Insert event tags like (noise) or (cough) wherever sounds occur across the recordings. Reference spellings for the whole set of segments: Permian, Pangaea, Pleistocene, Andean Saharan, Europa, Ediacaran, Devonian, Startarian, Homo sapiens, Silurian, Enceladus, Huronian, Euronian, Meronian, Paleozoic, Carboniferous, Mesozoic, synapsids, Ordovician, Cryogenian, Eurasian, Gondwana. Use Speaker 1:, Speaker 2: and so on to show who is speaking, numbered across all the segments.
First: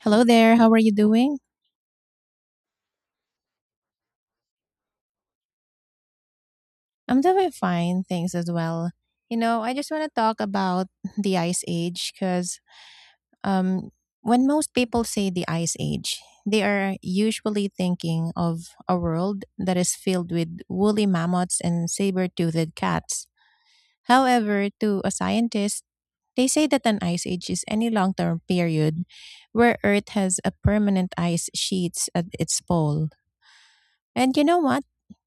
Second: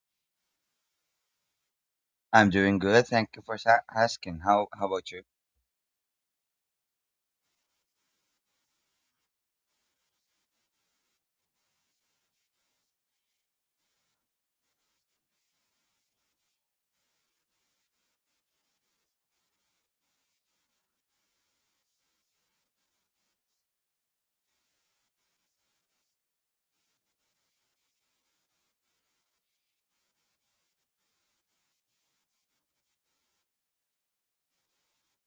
Speaker 1: Hello there. How are you doing?
Speaker 2: I'm doing good. Thank you for asking. How about you?
Speaker 1: I'm doing fine, thanks as well. You know, I just want to talk about (laughs) the ice age because um, when most people say the ice age, they are usually thinking of a world that is filled with woolly mammoths and saber toothed cats. However, to a scientist, they say that an ice age is any long term period where Earth has a permanent ice sheets at its pole. And you know what?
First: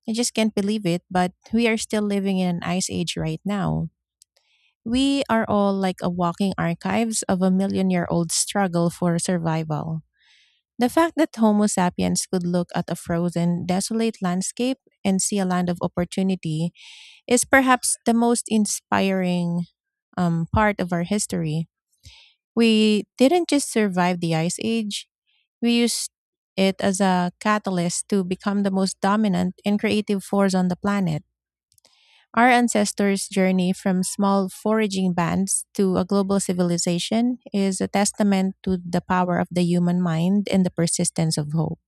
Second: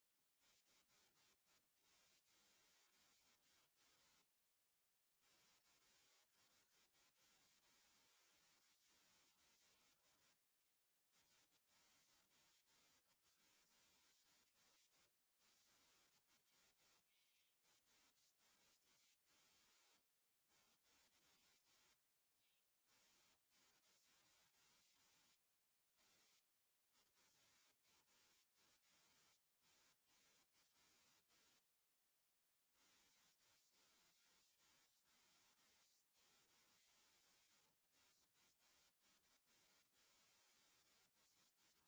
Speaker 1: I just can't believe it, but we are still living in an ice age right now. We are all like a walking archives of a million year old struggle for survival. The fact that Homo sapiens could look at a frozen, desolate landscape and see a land of opportunity is perhaps the most inspiring part of our history. We didn't just survive the Ice Age, we used it as a catalyst to become the most dominant and creative force on the planet. Our ancestors' journey from small foraging bands to a global civilization is a testament to the power of the human mind and the persistence of hope.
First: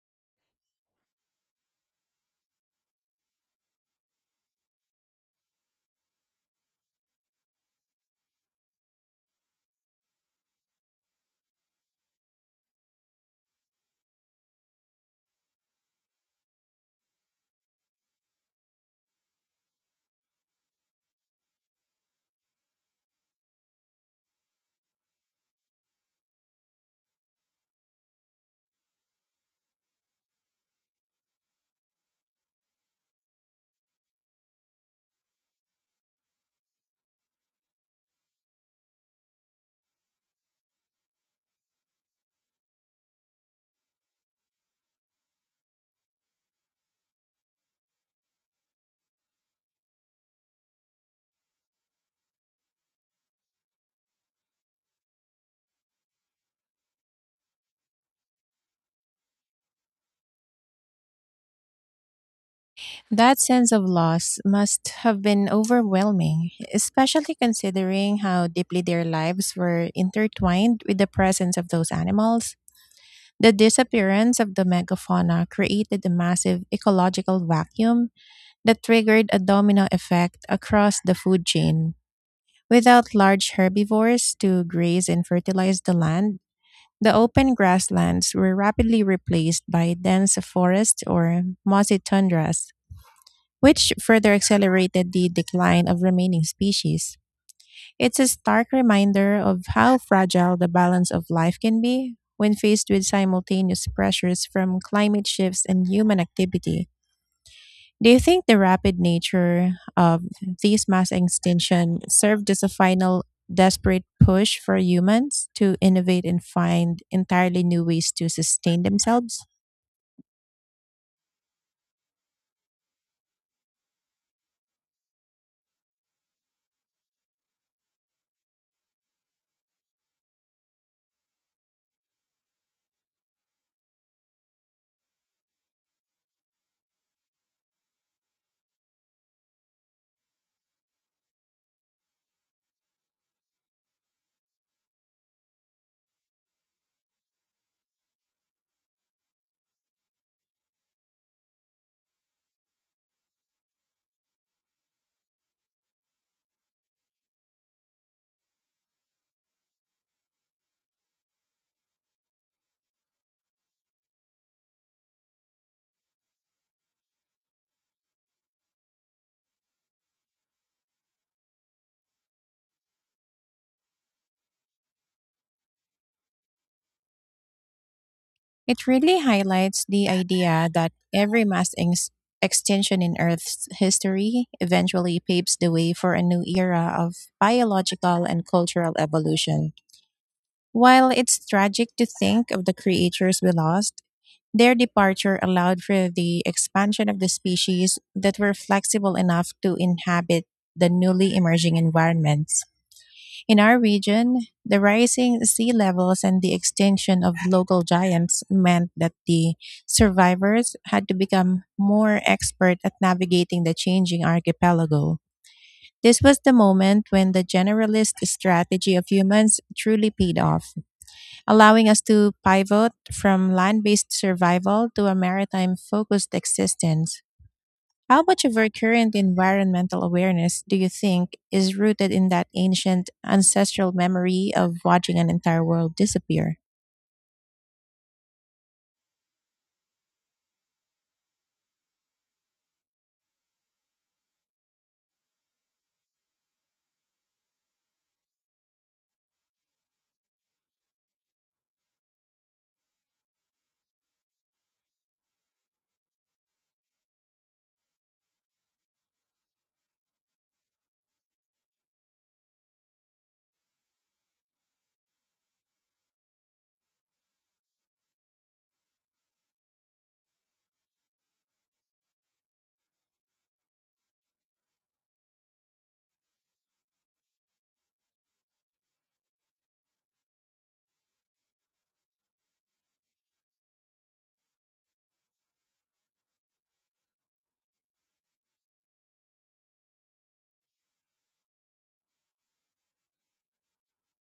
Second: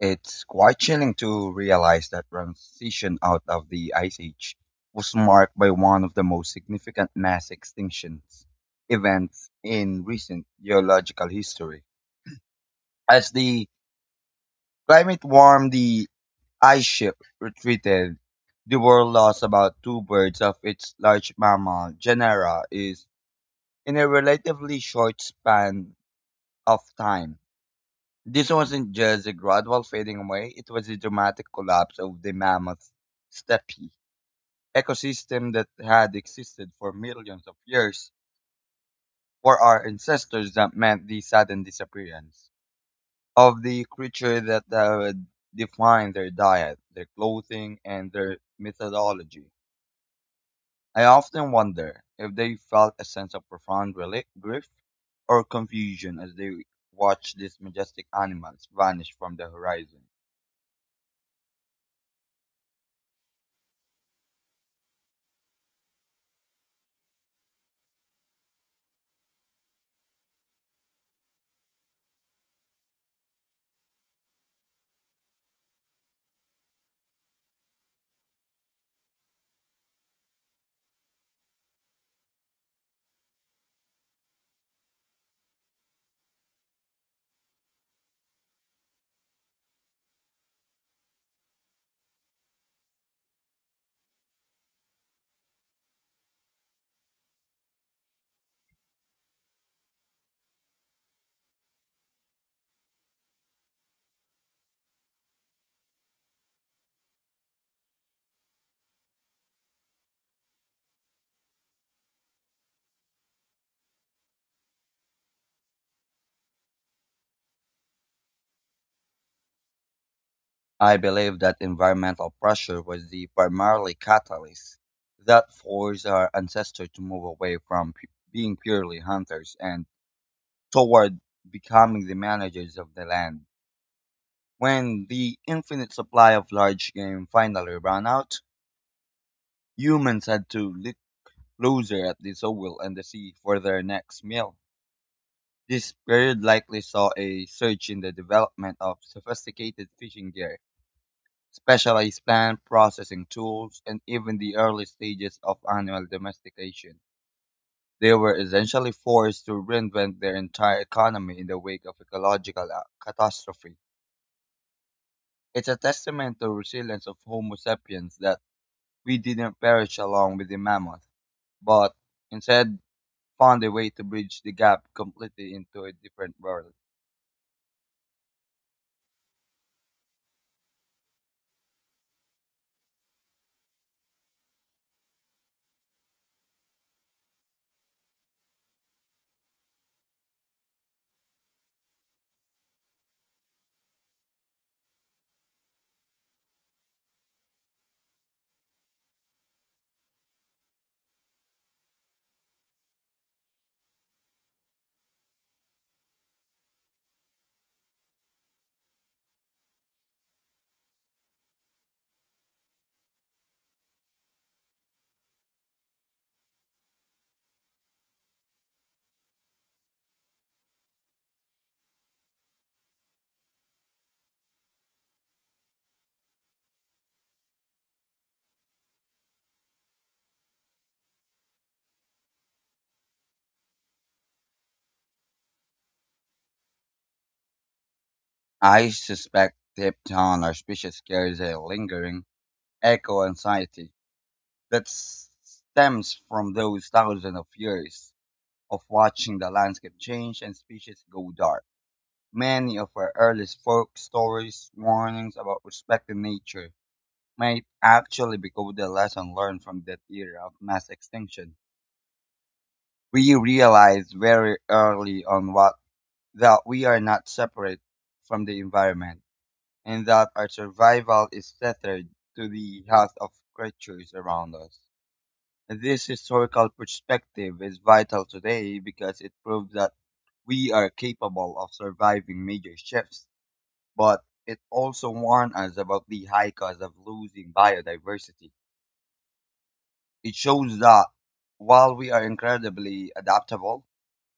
Speaker 2: It's quite chilling to realize that transition out of the Ice Age was marked by one of the most significant mass extinctions events in recent geological history. As the climate warmed, the ice ship retreated. The world lost about two birds of its large mammal genera is in a relatively short span of time. This wasn't just a gradual fading away, it was a dramatic collapse of the mammoth steppe ecosystem that had existed for millions of years for our ancestors that meant the sudden disappearance of the creature that had defined their diet, their clothing, and their methodology. I often wonder if they felt a sense of profound grief or confusion as they watched these majestic animals vanish from the horizon.
Speaker 1: That sense of loss must have been overwhelming, especially considering how deeply their lives were intertwined with the presence of those animals. The disappearance of the megafauna created a massive ecological vacuum that triggered a domino effect across the food chain. Without large herbivores to graze and fertilize the land, the open grasslands were rapidly replaced by dense forests or mossy tundras, which further accelerated the decline of remaining species. It's a stark reminder of how fragile the balance of life can be when faced with simultaneous pressures from climate shifts and human activity. Do you think the rapid nature of these mass extinction served as a final, desperate push for humans to innovate and find entirely new ways to sustain themselves?
Speaker 2: I believe that environmental pressure was the primary catalyst that forced our ancestors to move away from being purely hunters and toward becoming the managers of the land. When the infinite supply of large game finally ran out, humans had to look closer at the soil and the sea for their next meal. This period likely saw a surge in the development of sophisticated fishing gear, specialized plant processing tools, and even the early stages of animal domestication. They were essentially forced to reinvent their entire economy in the wake of ecological catastrophe. It's a testament to the resilience of Homo sapiens that we didn't perish along with the mammoth, but instead found a way to bridge the gap completely into a different world.
Speaker 1: It really highlights the idea that every mass extinction in Earth's history eventually paves the way for a new era of biological and cultural evolution. While it's tragic to think of the creatures we lost, their departure allowed for the expansion of the species that were flexible enough to inhabit the newly emerging environments. In our region, the rising sea levels and the extinction of local giants meant that the survivors had to become more expert at navigating the changing archipelago. This was the moment when the generalist strategy of humans truly paid off, allowing us to pivot from land based survival to a maritime focused existence. How much of our current environmental awareness do you think is rooted in that ancient ancestral memory of watching an entire world disappear?
Speaker 2: I suspect deep down our species carries a lingering eco anxiety that stems from those thousands of years of watching the landscape change and species go dark. Many of our earliest folk stories, warnings about respecting nature, might actually be the lesson learned from that era of mass extinction. We realize very early on what, that we are not separate from the environment and that our survival is tethered to the health of creatures around us. This historical perspective is vital today because it proves that we are capable of surviving major shifts, but it also warns us about the high cost of losing biodiversity. It shows that while we are incredibly adaptable,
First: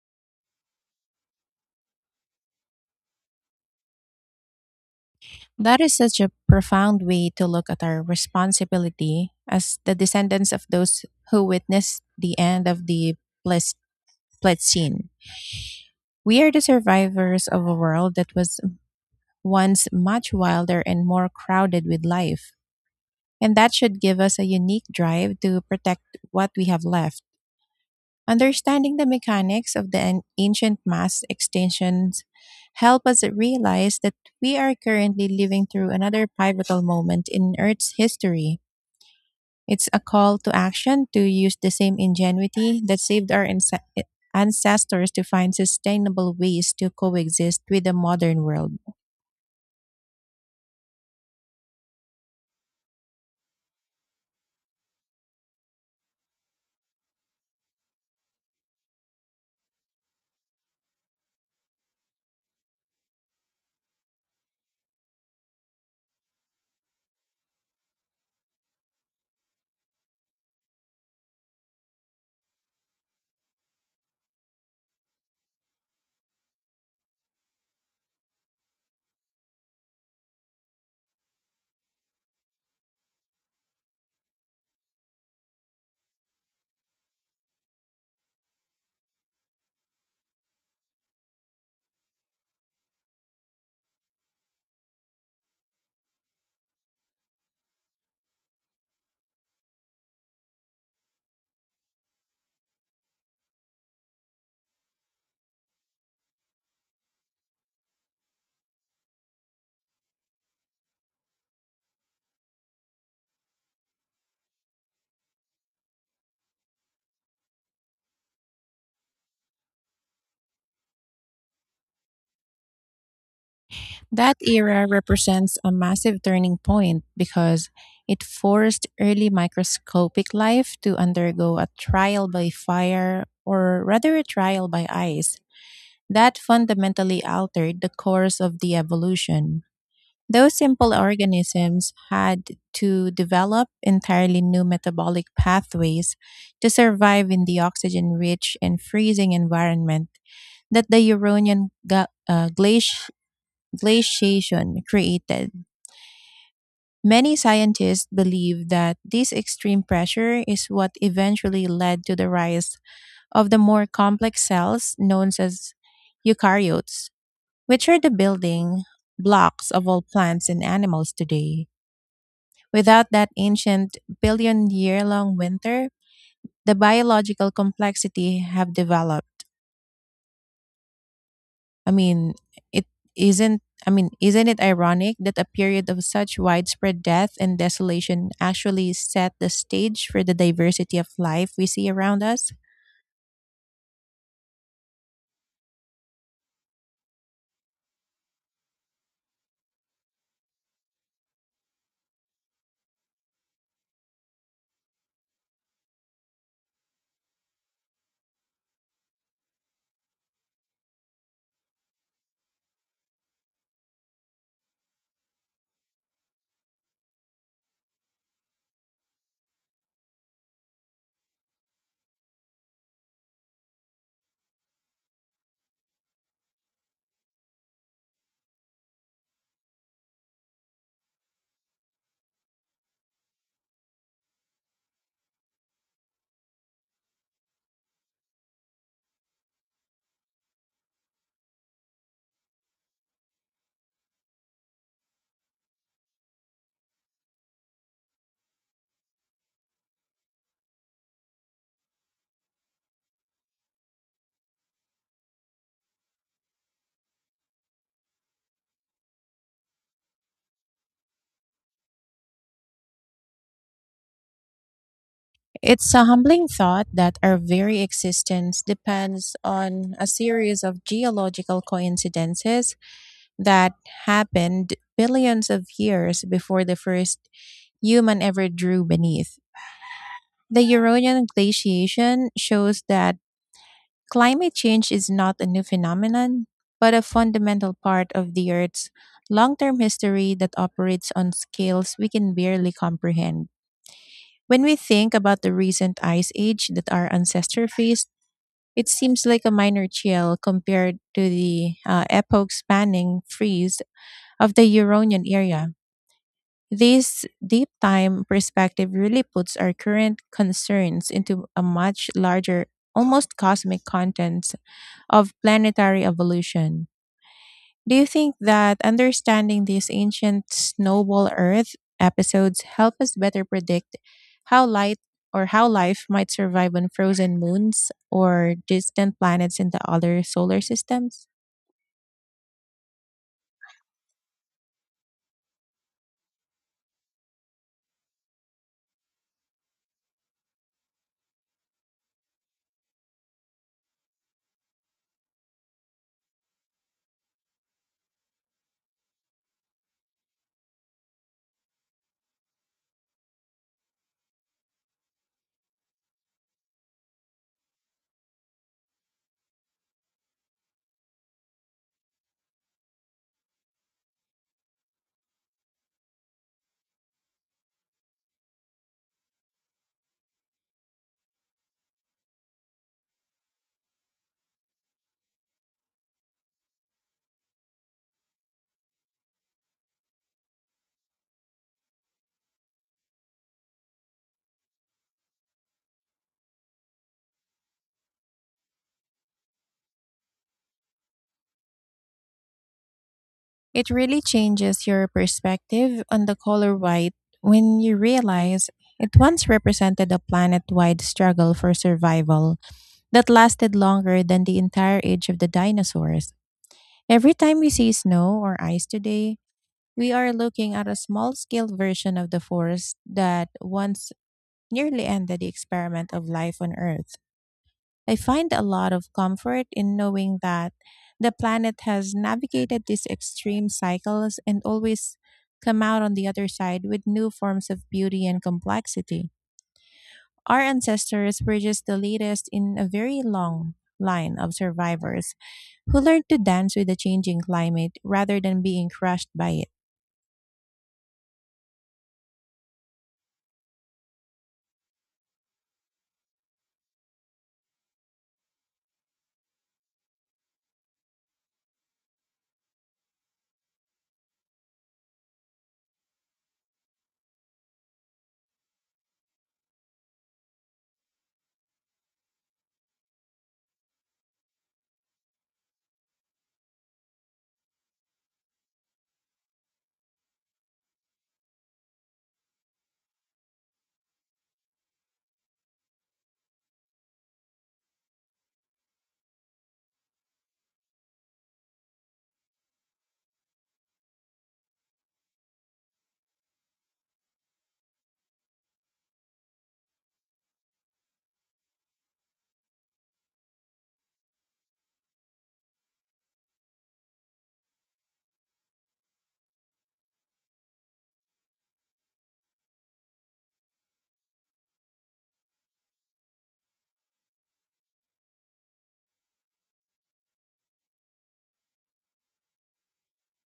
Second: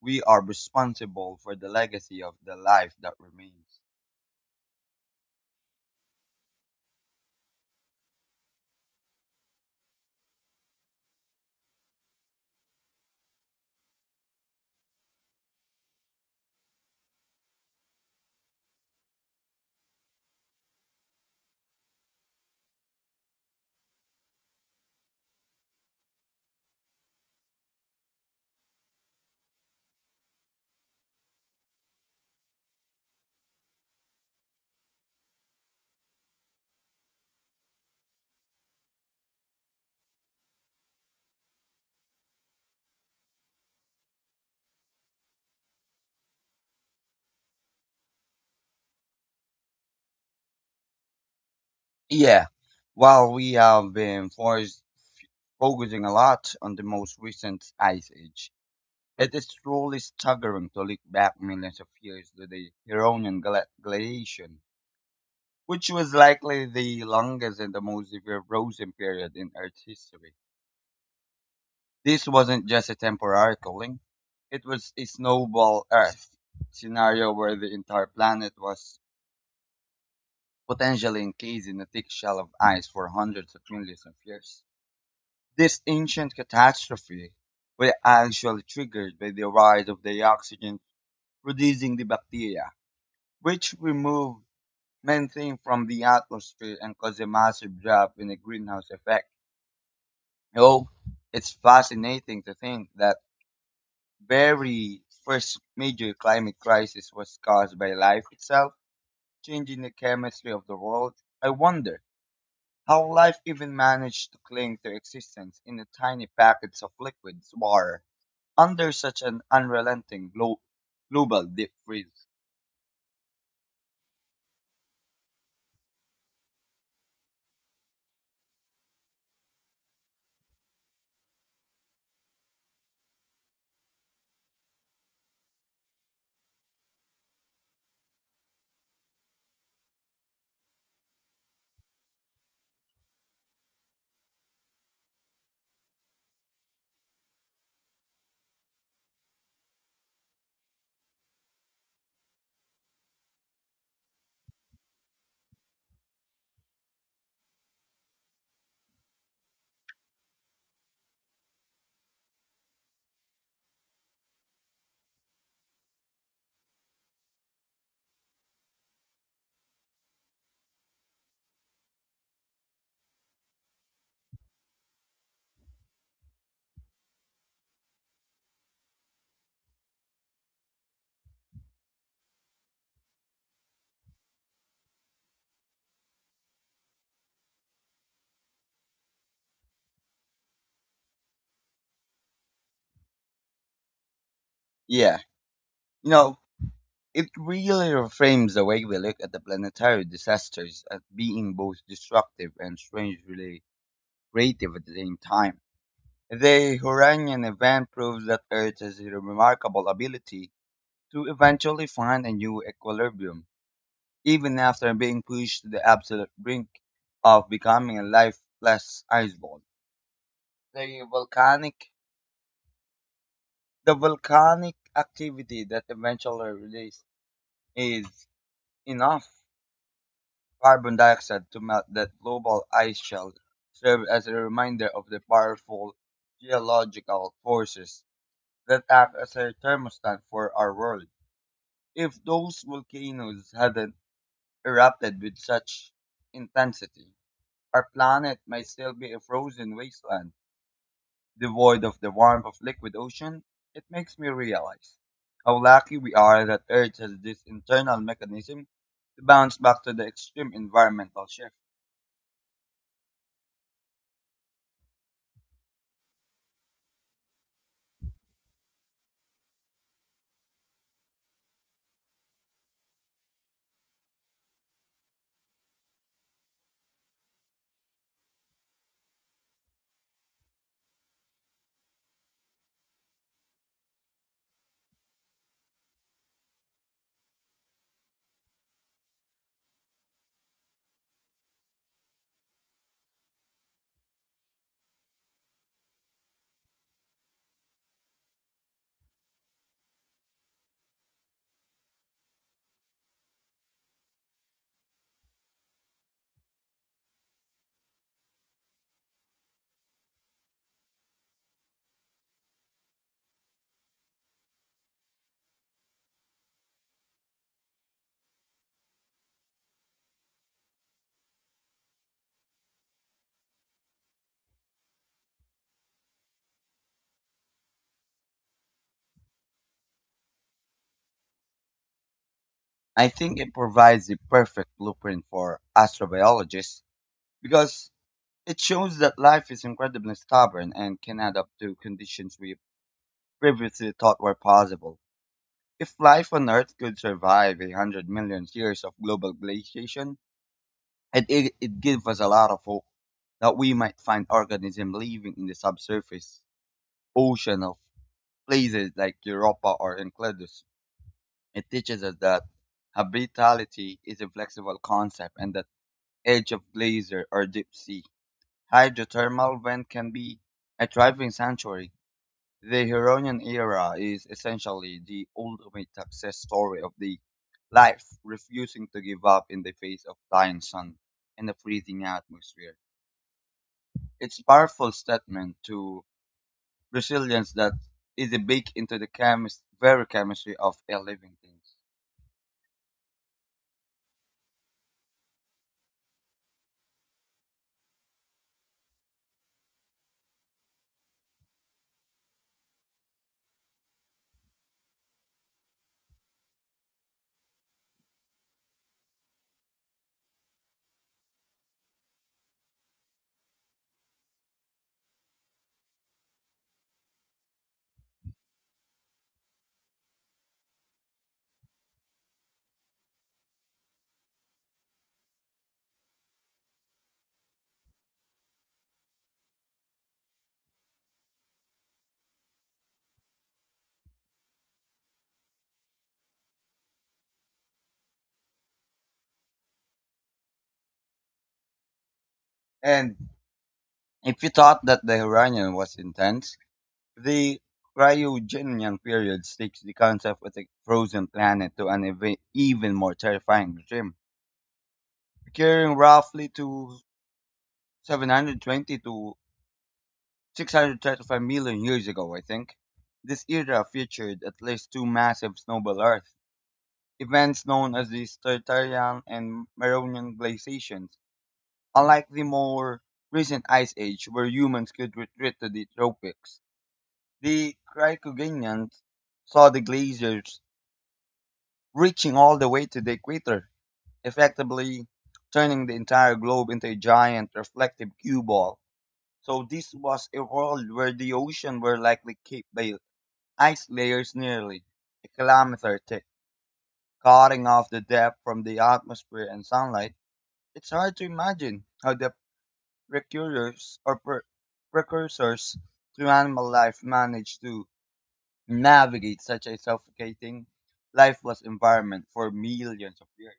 Speaker 2: we are responsible for the legacy of the life that remains.
Speaker 1: That is such a profound way to look at our responsibility as the descendants of those who witnessed the end of the Pleis- Pleistocene. We are the survivors of a world that was once much wilder and more crowded with life, and that should give us a unique drive to protect what we have left. Understanding the mechanics of the ancient mass extinctions help us realize that we are currently living through another pivotal moment in Earth's history. It's a call to action to use the same ingenuity that saved our ancestors to find sustainable ways to coexist with the modern world.
Speaker 2: Yeah, while we have been forced focusing a lot on the most recent ice age. It is truly staggering to look back millions of years to the Huronian glaciation, which was likely the longest and the most severe frozen period in Earth's history. This wasn't just a temporary cooling, it was a snowball Earth scenario where the entire planet was potentially encased in a thick shell of ice for hundreds of millions of years. This ancient catastrophe was actually triggered by the rise of the oxygen producing the bacteria, which remove methane from the atmosphere and cause a massive drop in the greenhouse effect. You, it's fascinating to think that very first major climate crisis was caused by life itself changing the chemistry of the world. I wonder how life even managed to cling to existence in the tiny packets of liquids water under such an unrelenting global deep freeze.
Speaker 1: That era represents a massive turning point because it forced early microscopic life to undergo a trial by fire, or rather, a trial by ice, that fundamentally altered the course of the evolution. Those simple organisms had to develop entirely new metabolic pathways to survive in the oxygen rich and freezing environment that the Euronian glaciation created. Many scientists believe that this extreme pressure is what eventually led to the rise of the more complex cells known as eukaryotes, which are the building blocks of all plants and animals today. Without that ancient billion year long winter, the biological complexity have developed. I mean, it isn't it ironic that a period of such widespread death and desolation actually set the stage for the diversity of life we see around us?
Speaker 2: Yeah, you know, it really reframes the way we look at the planetary disasters as being both destructive and strangely creative at the same time. The Huranian event proves that Earth has a remarkable ability to eventually find a new equilibrium, even after being pushed to the absolute brink of becoming a lifeless iceball. The volcanic the volcanic activity that eventually released is enough carbon dioxide to melt that global ice shell served as a reminder of the powerful geological forces that act as a thermostat for our world. If those volcanoes hadn't erupted with such intensity, our planet might still be a frozen wasteland, devoid of the warmth of liquid ocean. It makes me realize how lucky we are that Earth has this internal mechanism to bounce back to the extreme environmental shift.
Speaker 1: It's a humbling thought that our very existence depends on a series of geological coincidences that happened billions of years before the first human ever drew beneath. The Eurasian glaciation shows that climate change is not a new phenomenon, but a fundamental part of the Earth's long term history that operates on scales we can barely comprehend. When we think about the recent ice age that our ancestors faced, it seems like a minor chill compared to the epoch spanning freeze of the Euronian area. This deep time perspective really puts our current concerns into a much larger, almost cosmic content of planetary evolution. Do you think that understanding these ancient snowball Earth episodes help us better predict how light or how life might survive on frozen moons or distant planets in the other solar systems?
Speaker 2: I think it provides the perfect blueprint for astrobiologists because it shows that life is incredibly stubborn and can adapt to conditions we previously thought were possible. If life on Earth could survive a hundred million years of global glaciation, it gives us a lot of hope that we might find organisms living in the subsurface ocean of places like Europa or Enceladus. It teaches us that habitability is a flexible concept and that edge of glacier or deep sea. Hydrothermal vent can be a thriving sanctuary. The Huronian era is essentially the ultimate success story of the life refusing to give up in the face of dying sun and a freezing atmosphere. It's a powerful statement to resilience that is baked into the very chemistry of a living thing.
Speaker 1: It really changes your perspective on the color white when you realize it once represented a planet wide struggle for survival that lasted longer than the entire age of the dinosaurs. Every time we see snow or ice today, we are looking at a small scale version of the forest that once nearly ended the experiment of life on Earth. I find a lot of comfort in knowing that the planet has navigated these extreme cycles and always come out on the other side with new forms of beauty and complexity. Our ancestors were just the latest in a very long line of survivors who learned to dance with the changing climate rather than being crushed by it.
Speaker 2: And if you thought that the Huronian was intense, the cryogenian period takes the concept of a frozen planet to an even more terrifying regime, occurring roughly to 720 to 635 million years ago, I think. This era featured at least two massive snowball Earth events known as the Startarian and Meronian glaciations. Unlike the more recent Ice Age, where humans could retreat to the tropics, the Cryogenians saw the glaciers reaching all the way to the equator, effectively turning the entire globe into a giant reflective cue ball. So this was a world where the ocean were likely capped by ice layers nearly a kilometer thick, cutting off the depth from the atmosphere and sunlight. It's hard to imagine how the precursors or precursors to animal life managed to navigate such a suffocating lifeless environment for millions of years.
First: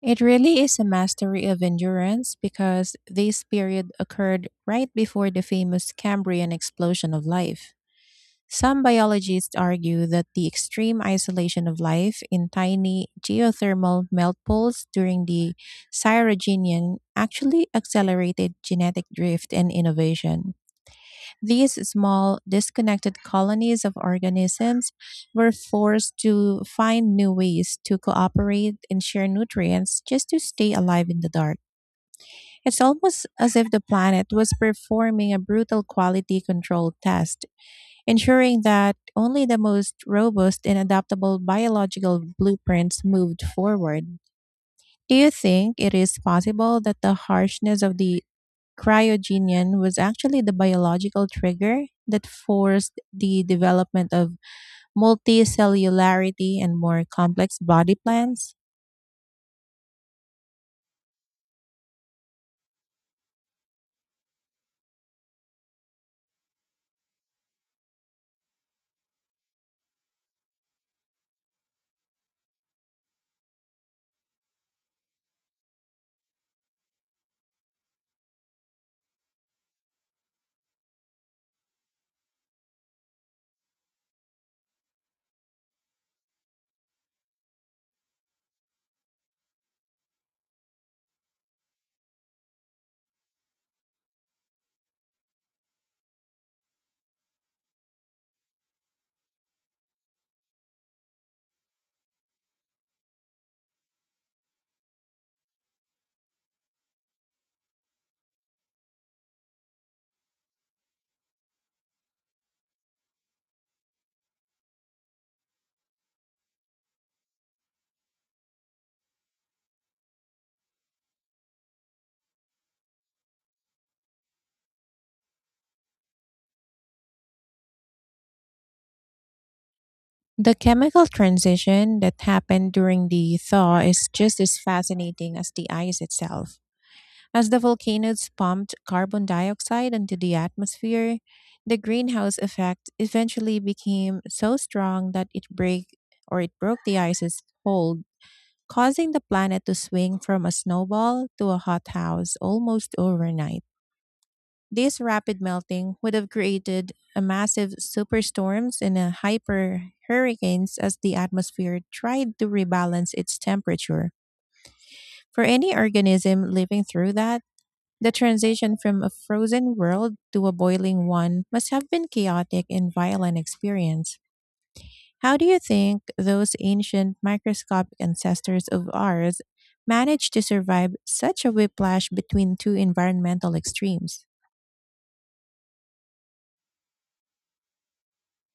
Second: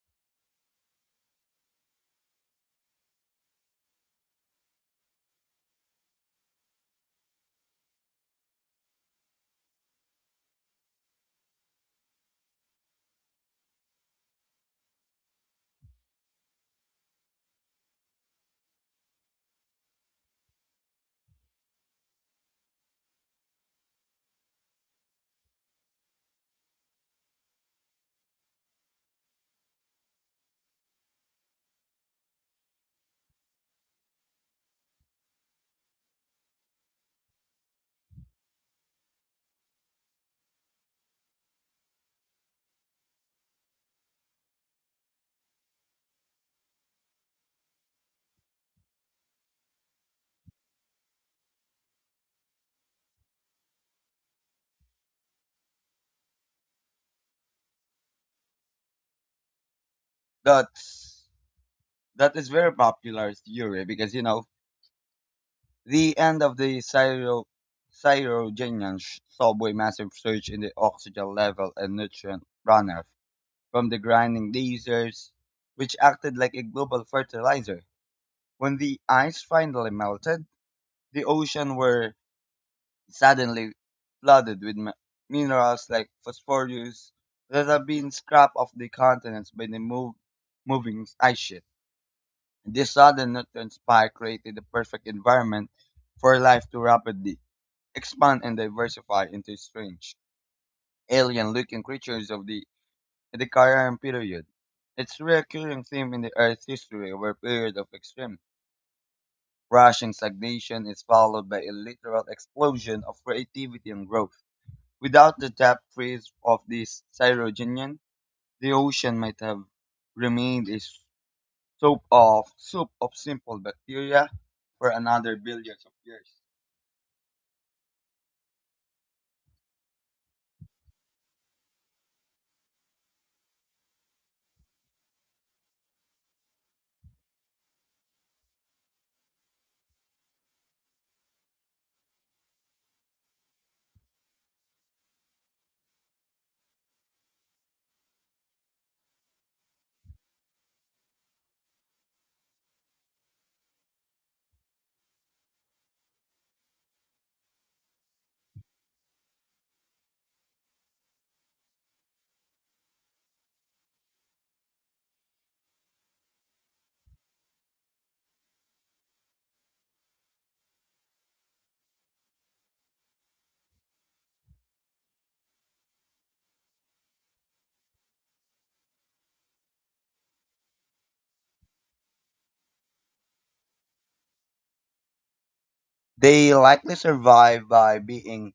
Speaker 1: It really is a mastery of endurance because this period occurred right before the famous Cambrian explosion of life. Some biologists argue that the extreme isolation of life in tiny geothermal melt pools during the Cyrogenian actually accelerated genetic drift and innovation. These small, disconnected colonies of organisms were forced to find new ways to cooperate and share nutrients just to stay alive in the dark. It's almost as if the planet was performing a brutal quality control test, ensuring that only the most robust and adaptable biological blueprints moved forward. Do you think it is possible that the harshness of the Cryogenian was actually the biological trigger that forced the development of multicellularity and more complex body plans?
Speaker 2: That's that is very popular theory because you know the end of the Syro Cyrogenian subway massive surge in the oxygen level and nutrient runoff from the grinding lasers, which acted like a global fertilizer. When the ice finally melted, the ocean were suddenly flooded with minerals like phosphorus that have been scrapped off the continents by the moving ice sheet. This sudden nutrient spike created the perfect environment for life to rapidly expand and diversify into strange, alien-looking creatures of the Ediacaran period. It's a recurring theme in the Earth's history, where a period of extreme rushing stagnation is followed by a literal explosion of creativity and growth. Without the depth freeze of this Cyrogenian, the ocean might have remained a Soap of soup of simple bacteria for another billions of years.
Speaker 1: The chemical transition that happened during the thaw is just as fascinating as the ice itself. As the volcanoes pumped carbon dioxide into the atmosphere, the greenhouse effect eventually became so strong that it break or it broke the ice's hold, causing the planet to swing from a snowball to a hothouse almost overnight. This rapid melting would have created a massive superstorms and a hyper hurricanes as the atmosphere tried to rebalance its temperature. For any organism living through that, the transition from a frozen world to a boiling one must have been chaotic and violent experience. How do you think those ancient microscopic ancestors of ours managed to survive such a whiplash between two environmental extremes?
Speaker 2: They likely survive by being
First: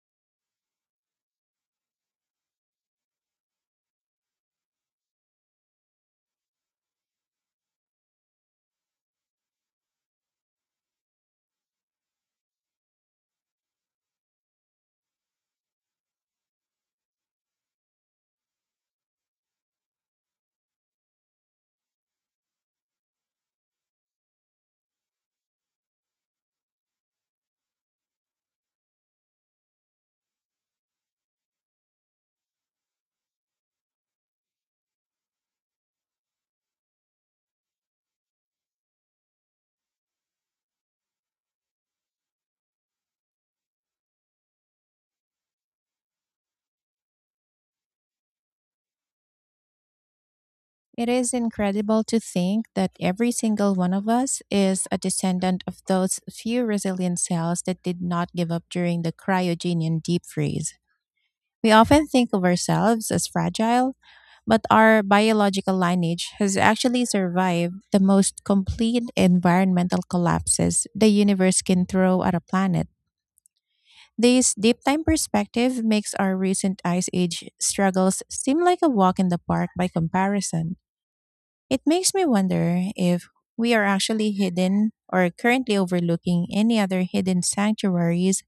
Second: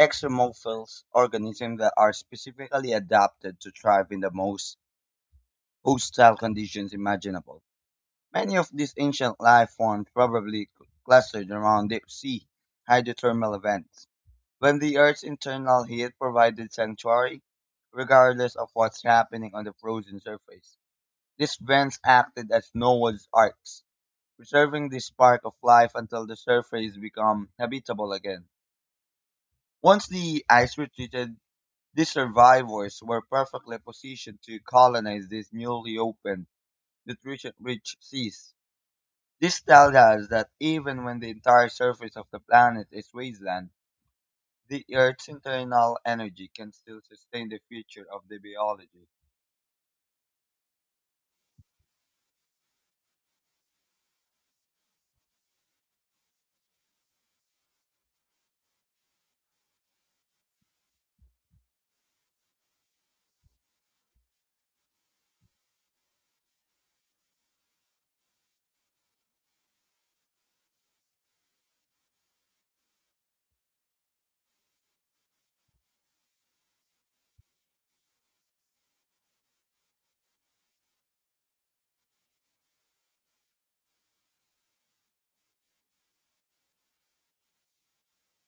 Speaker 2: exomophils, organisms that are specifically adapted to thrive in the most hostile conditions imaginable. Many of these ancient life forms probably clustered around deep sea hydrothermal vents. When the Earth's internal heat provided sanctuary, regardless of what's happening on the frozen surface, these vents acted as Noah's arks preserving this spark of life until the surface become habitable again. Once the ice retreated, these survivors were perfectly positioned to colonize these newly opened, nutrition-rich seas. This tells us that even when the entire surface of the planet is wasteland, the Earth's internal energy can still sustain the future of the biology.
Speaker 1: It is incredible to think that every single one of us is a descendant of those few resilient cells that did not give up during the cryogenian deep freeze. We often think of ourselves as fragile, but our biological lineage has actually survived the most complete environmental collapses the universe can throw at a planet. This deep time perspective makes our recent ice age struggles seem like a walk in the park by comparison. It makes me wonder if we are actually hidden or currently overlooking any other hidden sanctuaries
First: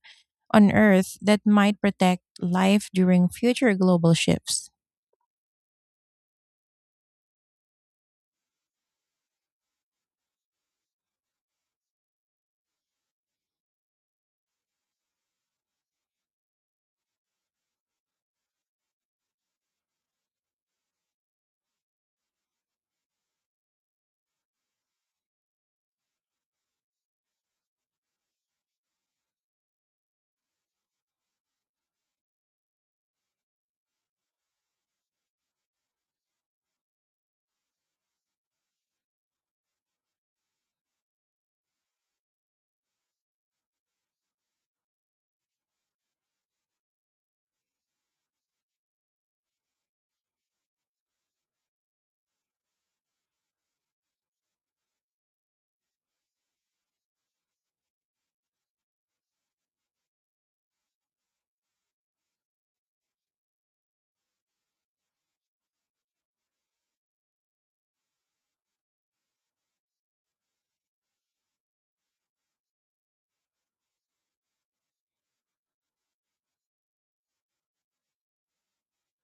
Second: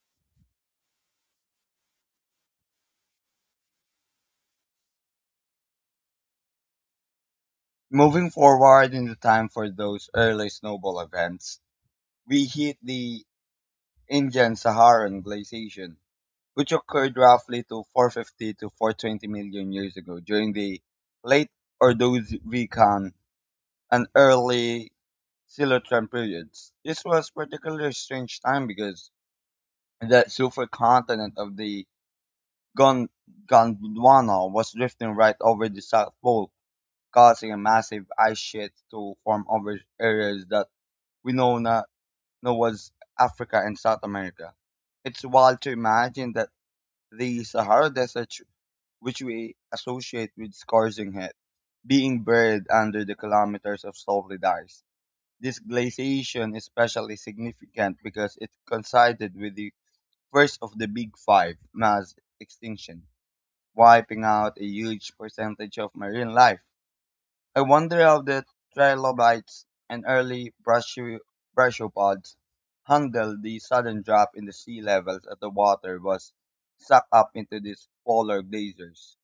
Speaker 1: on Earth that might protect life during future global shifts.
Speaker 2: Moving forward in the time for those early snowball events, we hit the Indian Saharan glaciation which occurred roughly to 450 to 420 million years ago during the late Ordovician and early Silurian periods. This was particularly strange time because the supercontinent of the Gon- Gondwana was drifting right over the South Pole, causing a massive ice sheet to form over areas that we know now know as Africa and South America. It's wild to imagine that the Sahara Desert, which we associate with scorching heat, being buried under the kilometers of solid ice. This glaciation is especially significant because it coincided with the first of the Big Five mass extinction, wiping out a huge percentage of marine life. I wonder how the trilobites and early brachiopods handled the sudden drop in the sea levels as the water was sucked up into these polar glaciers.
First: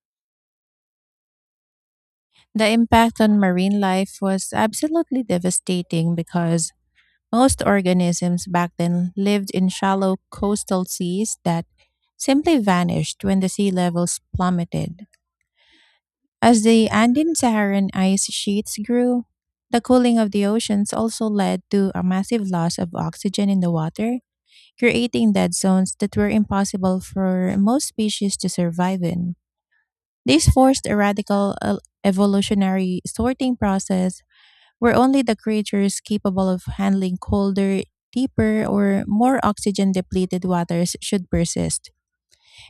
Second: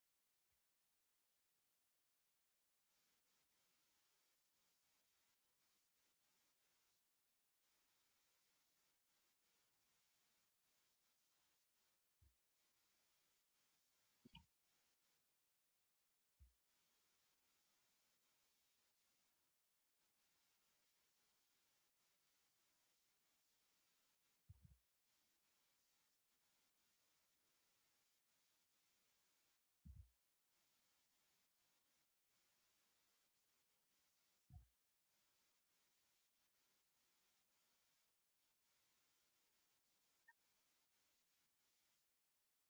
Speaker 1: The impact on marine life was absolutely devastating because most organisms back then lived in shallow coastal seas that simply vanished when the sea levels plummeted. As the Andean Saharan ice sheets grew, the cooling of the oceans also led to a massive loss of oxygen in the water, creating dead zones that were impossible for most species to survive in. This forced a radical, evolutionary sorting process where only the creatures capable of handling colder, deeper, or more oxygen depleted waters should persist.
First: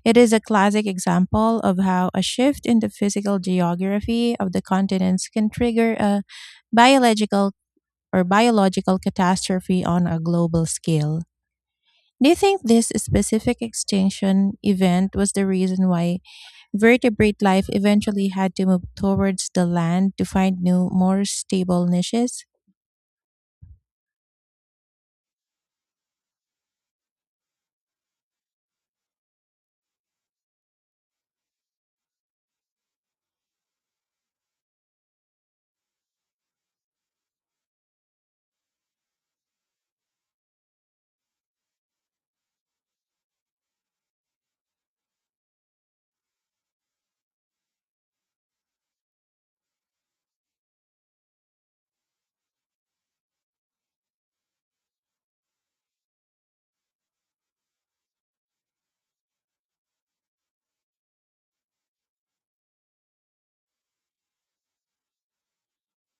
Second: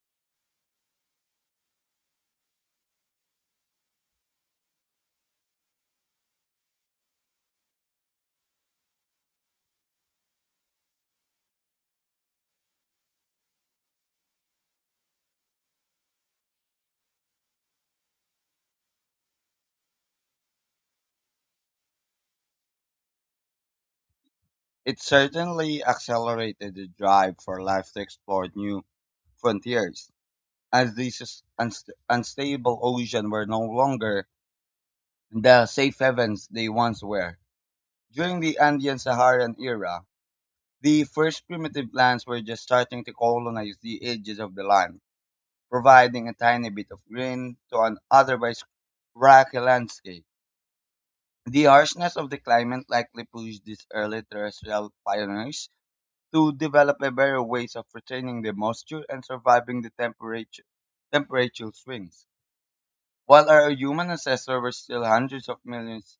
Speaker 1: It is a classic example of how a shift in the physical geography of the continents can trigger a biological biological catastrophe on a global scale. Do you think this specific extinction event was the reason why vertebrate life eventually had to move towards the land to find new, more stable niches?
Speaker 2: It certainly accelerated the drive for life to explore new frontiers, as these unstable oceans were no longer the safe havens they once were. During the Andean Saharan era, the first primitive plants were just starting to colonize the edges of the land, providing a tiny bit of green to an otherwise rocky landscape. The harshness of the climate likely pushed these early terrestrial pioneers to develop a better ways of retaining the moisture and surviving the temperature swings. While our human ancestors were still hundreds of millions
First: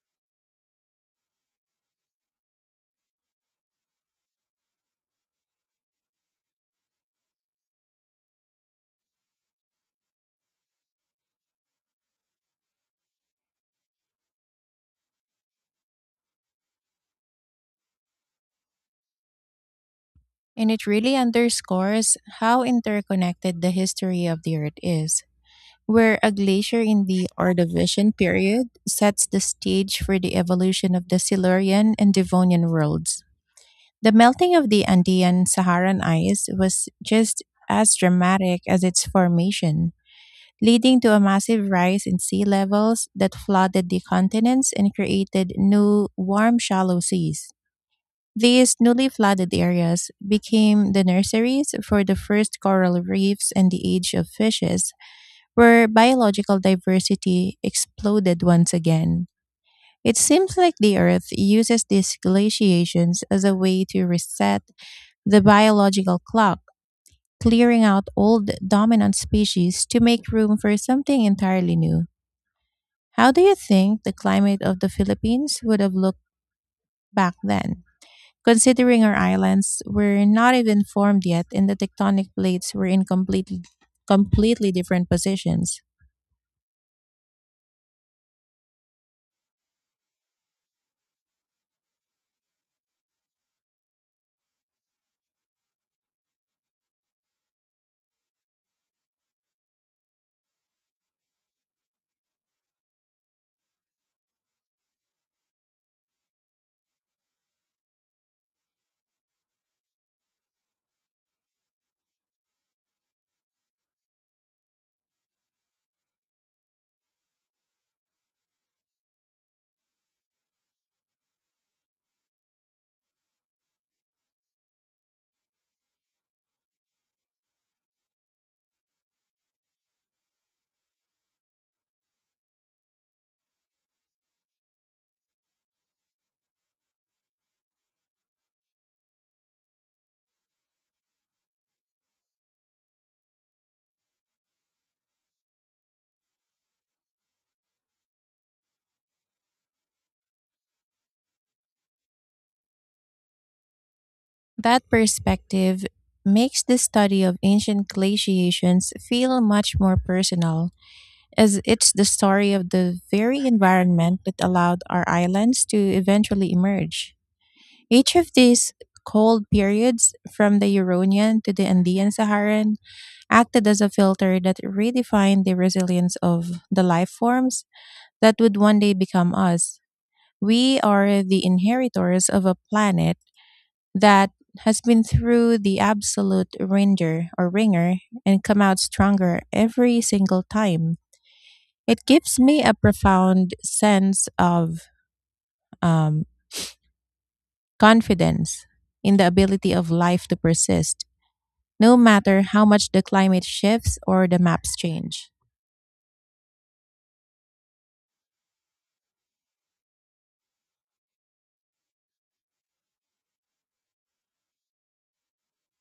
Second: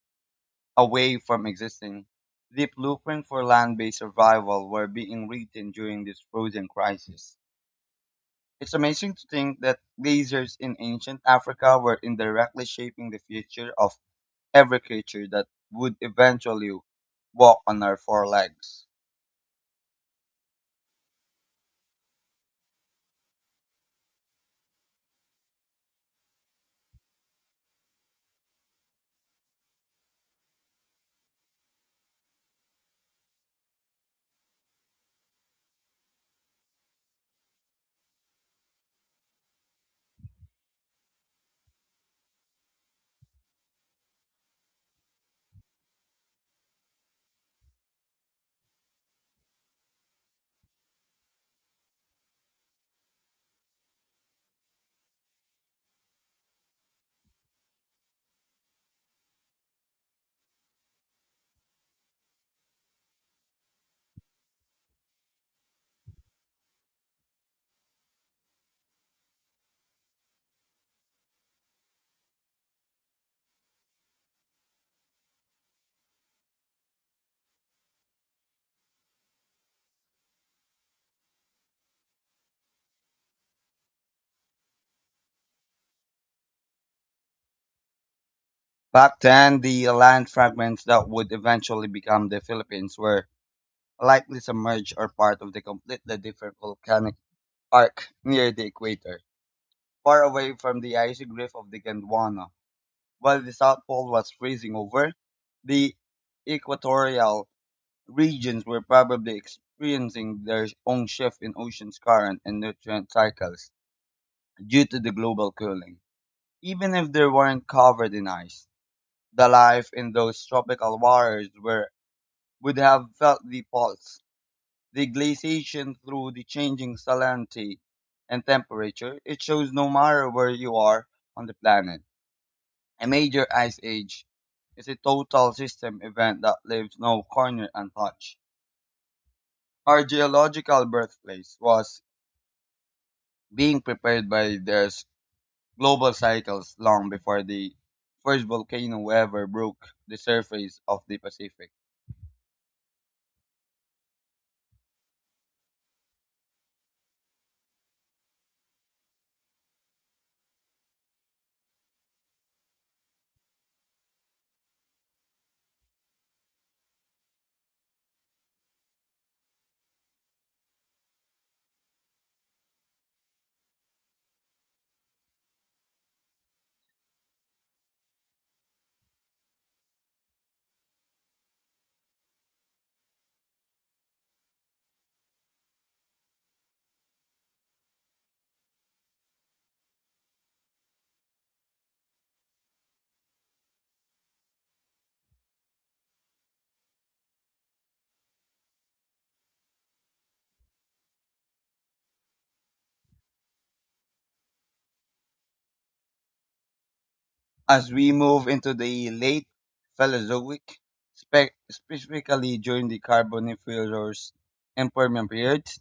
Speaker 2: away from existing, deep blueprint for land-based survival were being written during this frozen crisis. It's amazing to think that glaciers in ancient Africa were indirectly shaping the future of every creature that would eventually walk on our four legs.
Speaker 1: And it really underscores how interconnected the history of the Earth is, where a glacier in the Ordovician period sets the stage for the evolution of the Silurian and Devonian worlds. The melting of the Andean Saharan ice was just as dramatic as its formation, leading to a massive rise in sea levels that flooded the continents and created new, warm, shallow seas. These newly flooded areas became the nurseries for the first coral reefs and the age of fishes, where biological diversity exploded once again. It seems like the Earth uses these glaciations as a way to reset the biological clock, clearing out old dominant species to make room for something entirely new. How do you think the climate of the Philippines would have looked back then, considering our islands were not even formed yet and the tectonic plates were in completely different positions?
Speaker 2: Back then, the land fragments that would eventually become the Philippines were likely submerged or part of the completely different volcanic arc near the equator, far away from the icy grip of the Gondwana. While the South Pole was freezing over, the equatorial regions were probably experiencing their own shift in ocean's current and nutrient cycles due to the global cooling. Even if they weren't covered in ice, the life in those tropical waters were would have felt the pulse, the glaciation through the changing salinity and temperature. It shows no matter where you are on the planet. A major ice age is a total system event that leaves no corner untouched. Our geological birthplace was being prepared by global cycles long before the first volcano ever broke the surface of the Pacific.
Speaker 1: That perspective makes the study of ancient glaciations feel much more personal, as it's the story of the very environment that allowed our islands to eventually emerge. Each of these cold periods, from the Euronian to the Andean Saharan, acted as a filter that redefined the resilience of the life forms that would one day become us. We are the inheritors of a planet that has been through the absolute ringer or ringer and come out stronger every single time. It gives me a profound sense of um, confidence in the ability of life to persist, no matter how much the climate shifts or the maps change.
Speaker 2: As we move into the late Paleozoic, specifically during the Carboniferous and Permian periods,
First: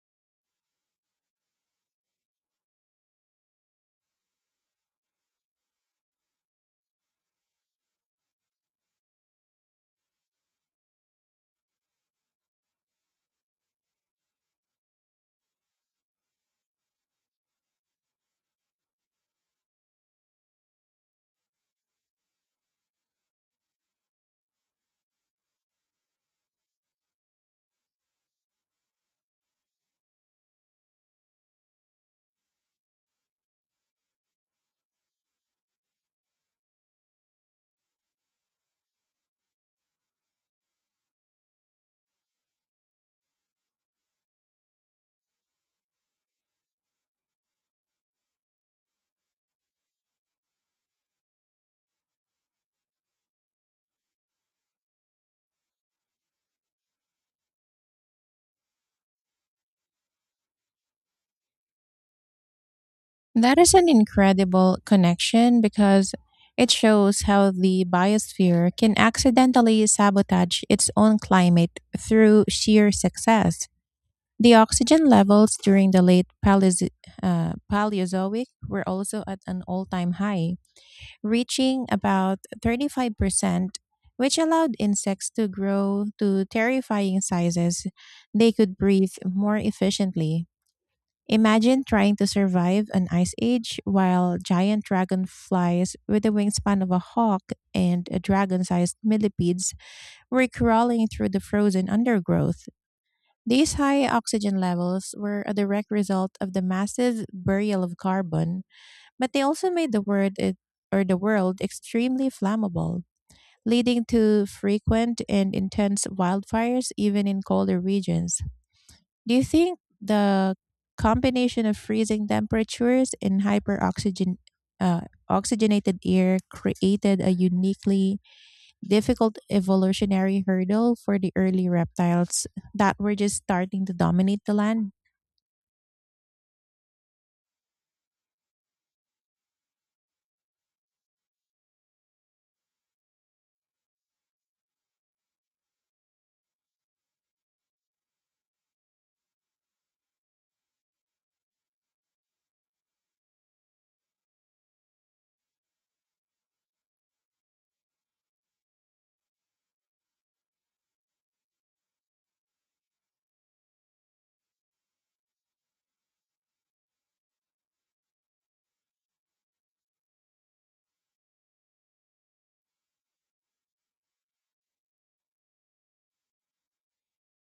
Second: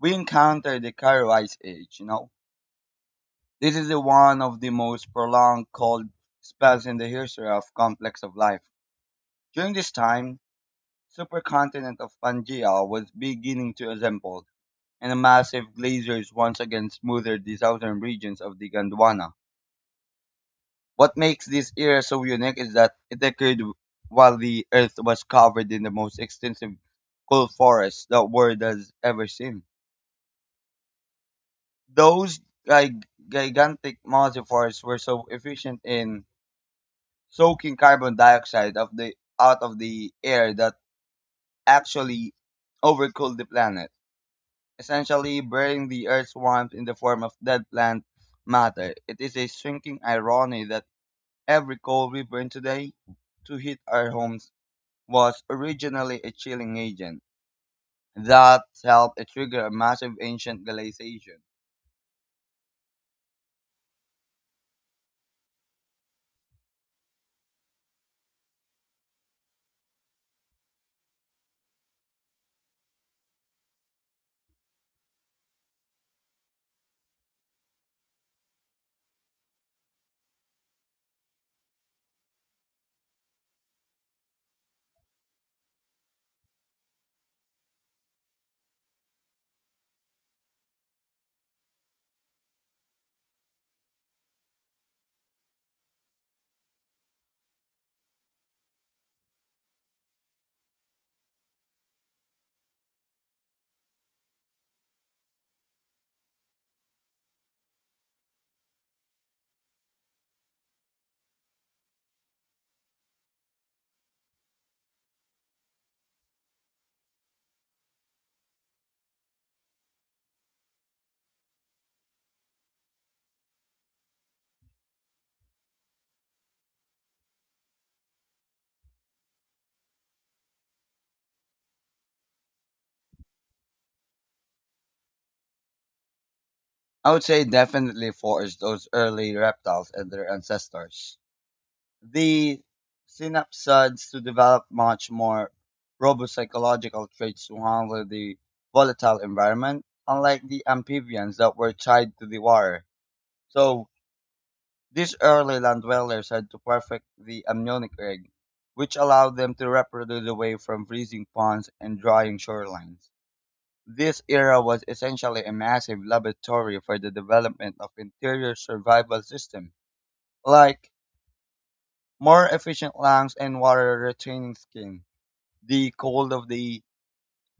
Speaker 2: we encounter the Cairo Ice Age. This is the one of the most prolonged cold spells in the history of complex of life. During this time, supercontinent of Pangaea was beginning to assemble, and massive glaciers once again smoothed the southern regions of the Gondwana. What makes this era so unique is that it occurred while the earth was covered in the most extensive coal forest the world has ever seen. Those gigantic massive forests were so efficient in soaking carbon dioxide of the out of the air that actually overcooled the planet, essentially burying the earth's warmth in the form of dead plant matter. It is a shrinking irony that every coal we burn today to heat our homes was originally a chilling agent that helped trigger a massive ancient glaciation.
Speaker 1: That is an incredible connection because it shows how the biosphere can accidentally sabotage its own climate through sheer success. The oxygen levels during the late Paleozoic were also at an all time high, reaching about 35%, which allowed insects to grow to terrifying sizes. They could breathe more efficiently. Imagine trying to survive an ice age while giant dragonflies with the wingspan of a hawk and a dragon sized millipedes were crawling through the frozen undergrowth. These high oxygen levels were a direct result of the massive burial of carbon, but they also made the world extremely flammable, leading to frequent and intense wildfires even in colder regions. Do you think the combination of freezing temperatures and hyperoxygen uh, oxygenated air created a uniquely difficult evolutionary hurdle for the early reptiles that were just starting to dominate the land?
Speaker 2: I would say definitely forced those early reptiles and their ancestors. The synapsids to develop much more robust psychological traits to handle the volatile environment, unlike the amphibians that were tied to the water. So These early land dwellers had to perfect the amniotic egg, which allowed them to reproduce away from freezing ponds and drying shorelines. This era was essentially a massive laboratory for the development of interior survival systems, like more efficient lungs and water retaining skin. The cold of the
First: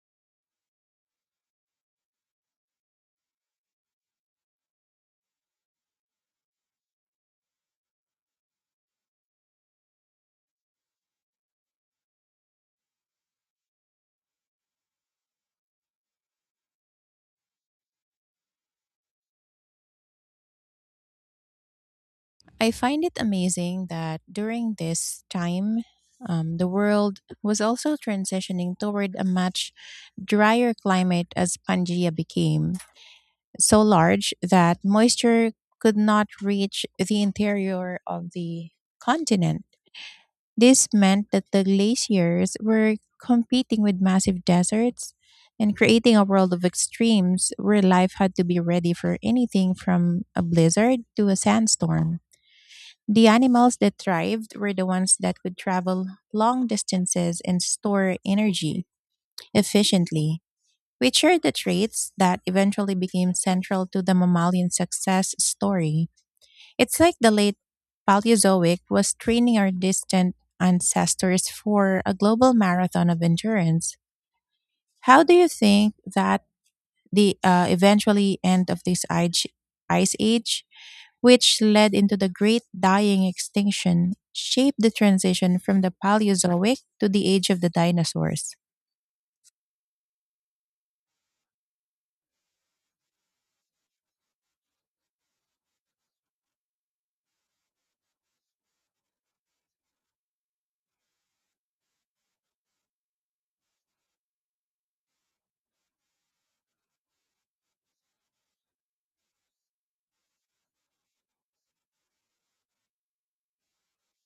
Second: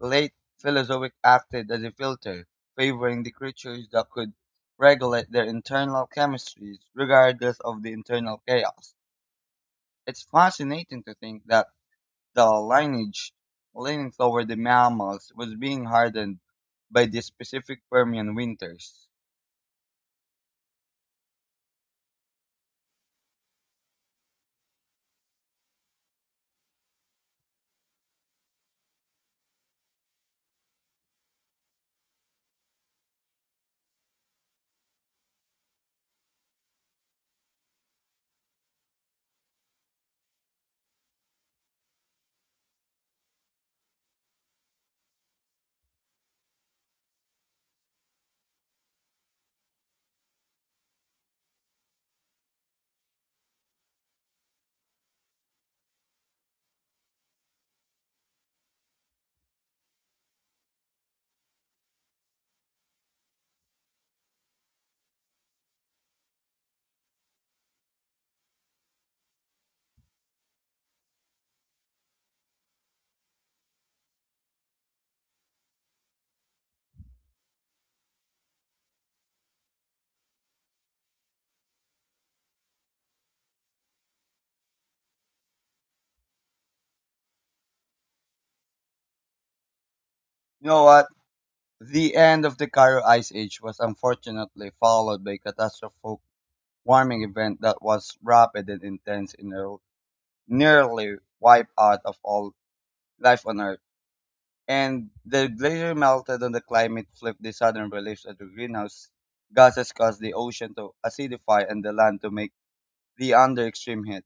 Speaker 2: late Paleozoic acted as a filter, favoring the creatures that could regulate their internal chemistries regardless of the internal chaos. It's fascinating to think that the lineage leaning toward the mammals was being hardened by the specific Permian winters.
Speaker 1: I find it amazing that during this time, the world was also transitioning toward a much drier climate as Pangaea became so large that moisture could not reach the interior of the continent. This meant that the glaciers were competing with massive deserts and creating a world of extremes where life had to be ready for anything from a blizzard to a sandstorm. The animals that thrived were the ones that could travel long distances and store energy efficiently, which are the traits that eventually became central to the mammalian success story. It's like the late Paleozoic was training our distant ancestors for a global marathon of endurance. How do you think that the eventually end of ice age which led into the Great Dying Extinction, shaped the transition from the Paleozoic to the Age of the Dinosaurs?
Speaker 2: You know what? The end of the Cairo Ice Age was unfortunately followed by a catastrophic warming event that was rapid and intense and nearly wiped out of all life on Earth. And the glacier melted and the climate flipped the southern reliefs of the greenhouse gases caused the ocean to acidify and the land to make the under extreme heat.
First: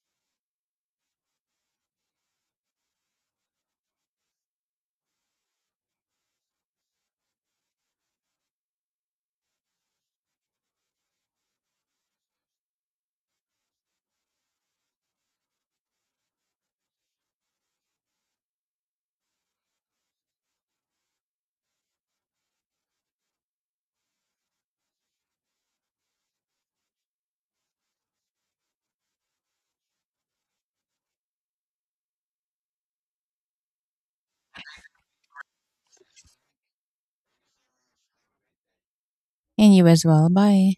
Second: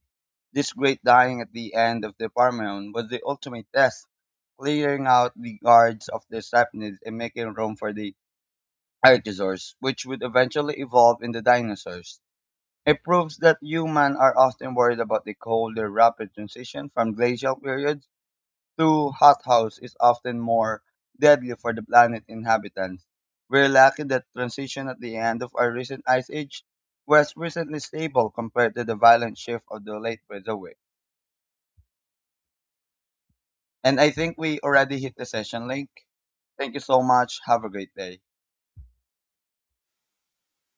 Speaker 2: This great dying at the end of the Parmenon was the ultimate test, clearing out the guards of the Sapnids and making room for the archosaurs, which would eventually evolve into dinosaurs. It proves that humans are often worried about the colder, rapid transition from glacial periods. True hothouse is often more deadly for the planet inhabitants. We're lucky that transition at the end of our recent ice age was recently stable compared to the violent shift of the late Mesozoic. And I think we already hit the session link. Thank you so much. Have a great day.
Speaker 1: And you as well. Bye.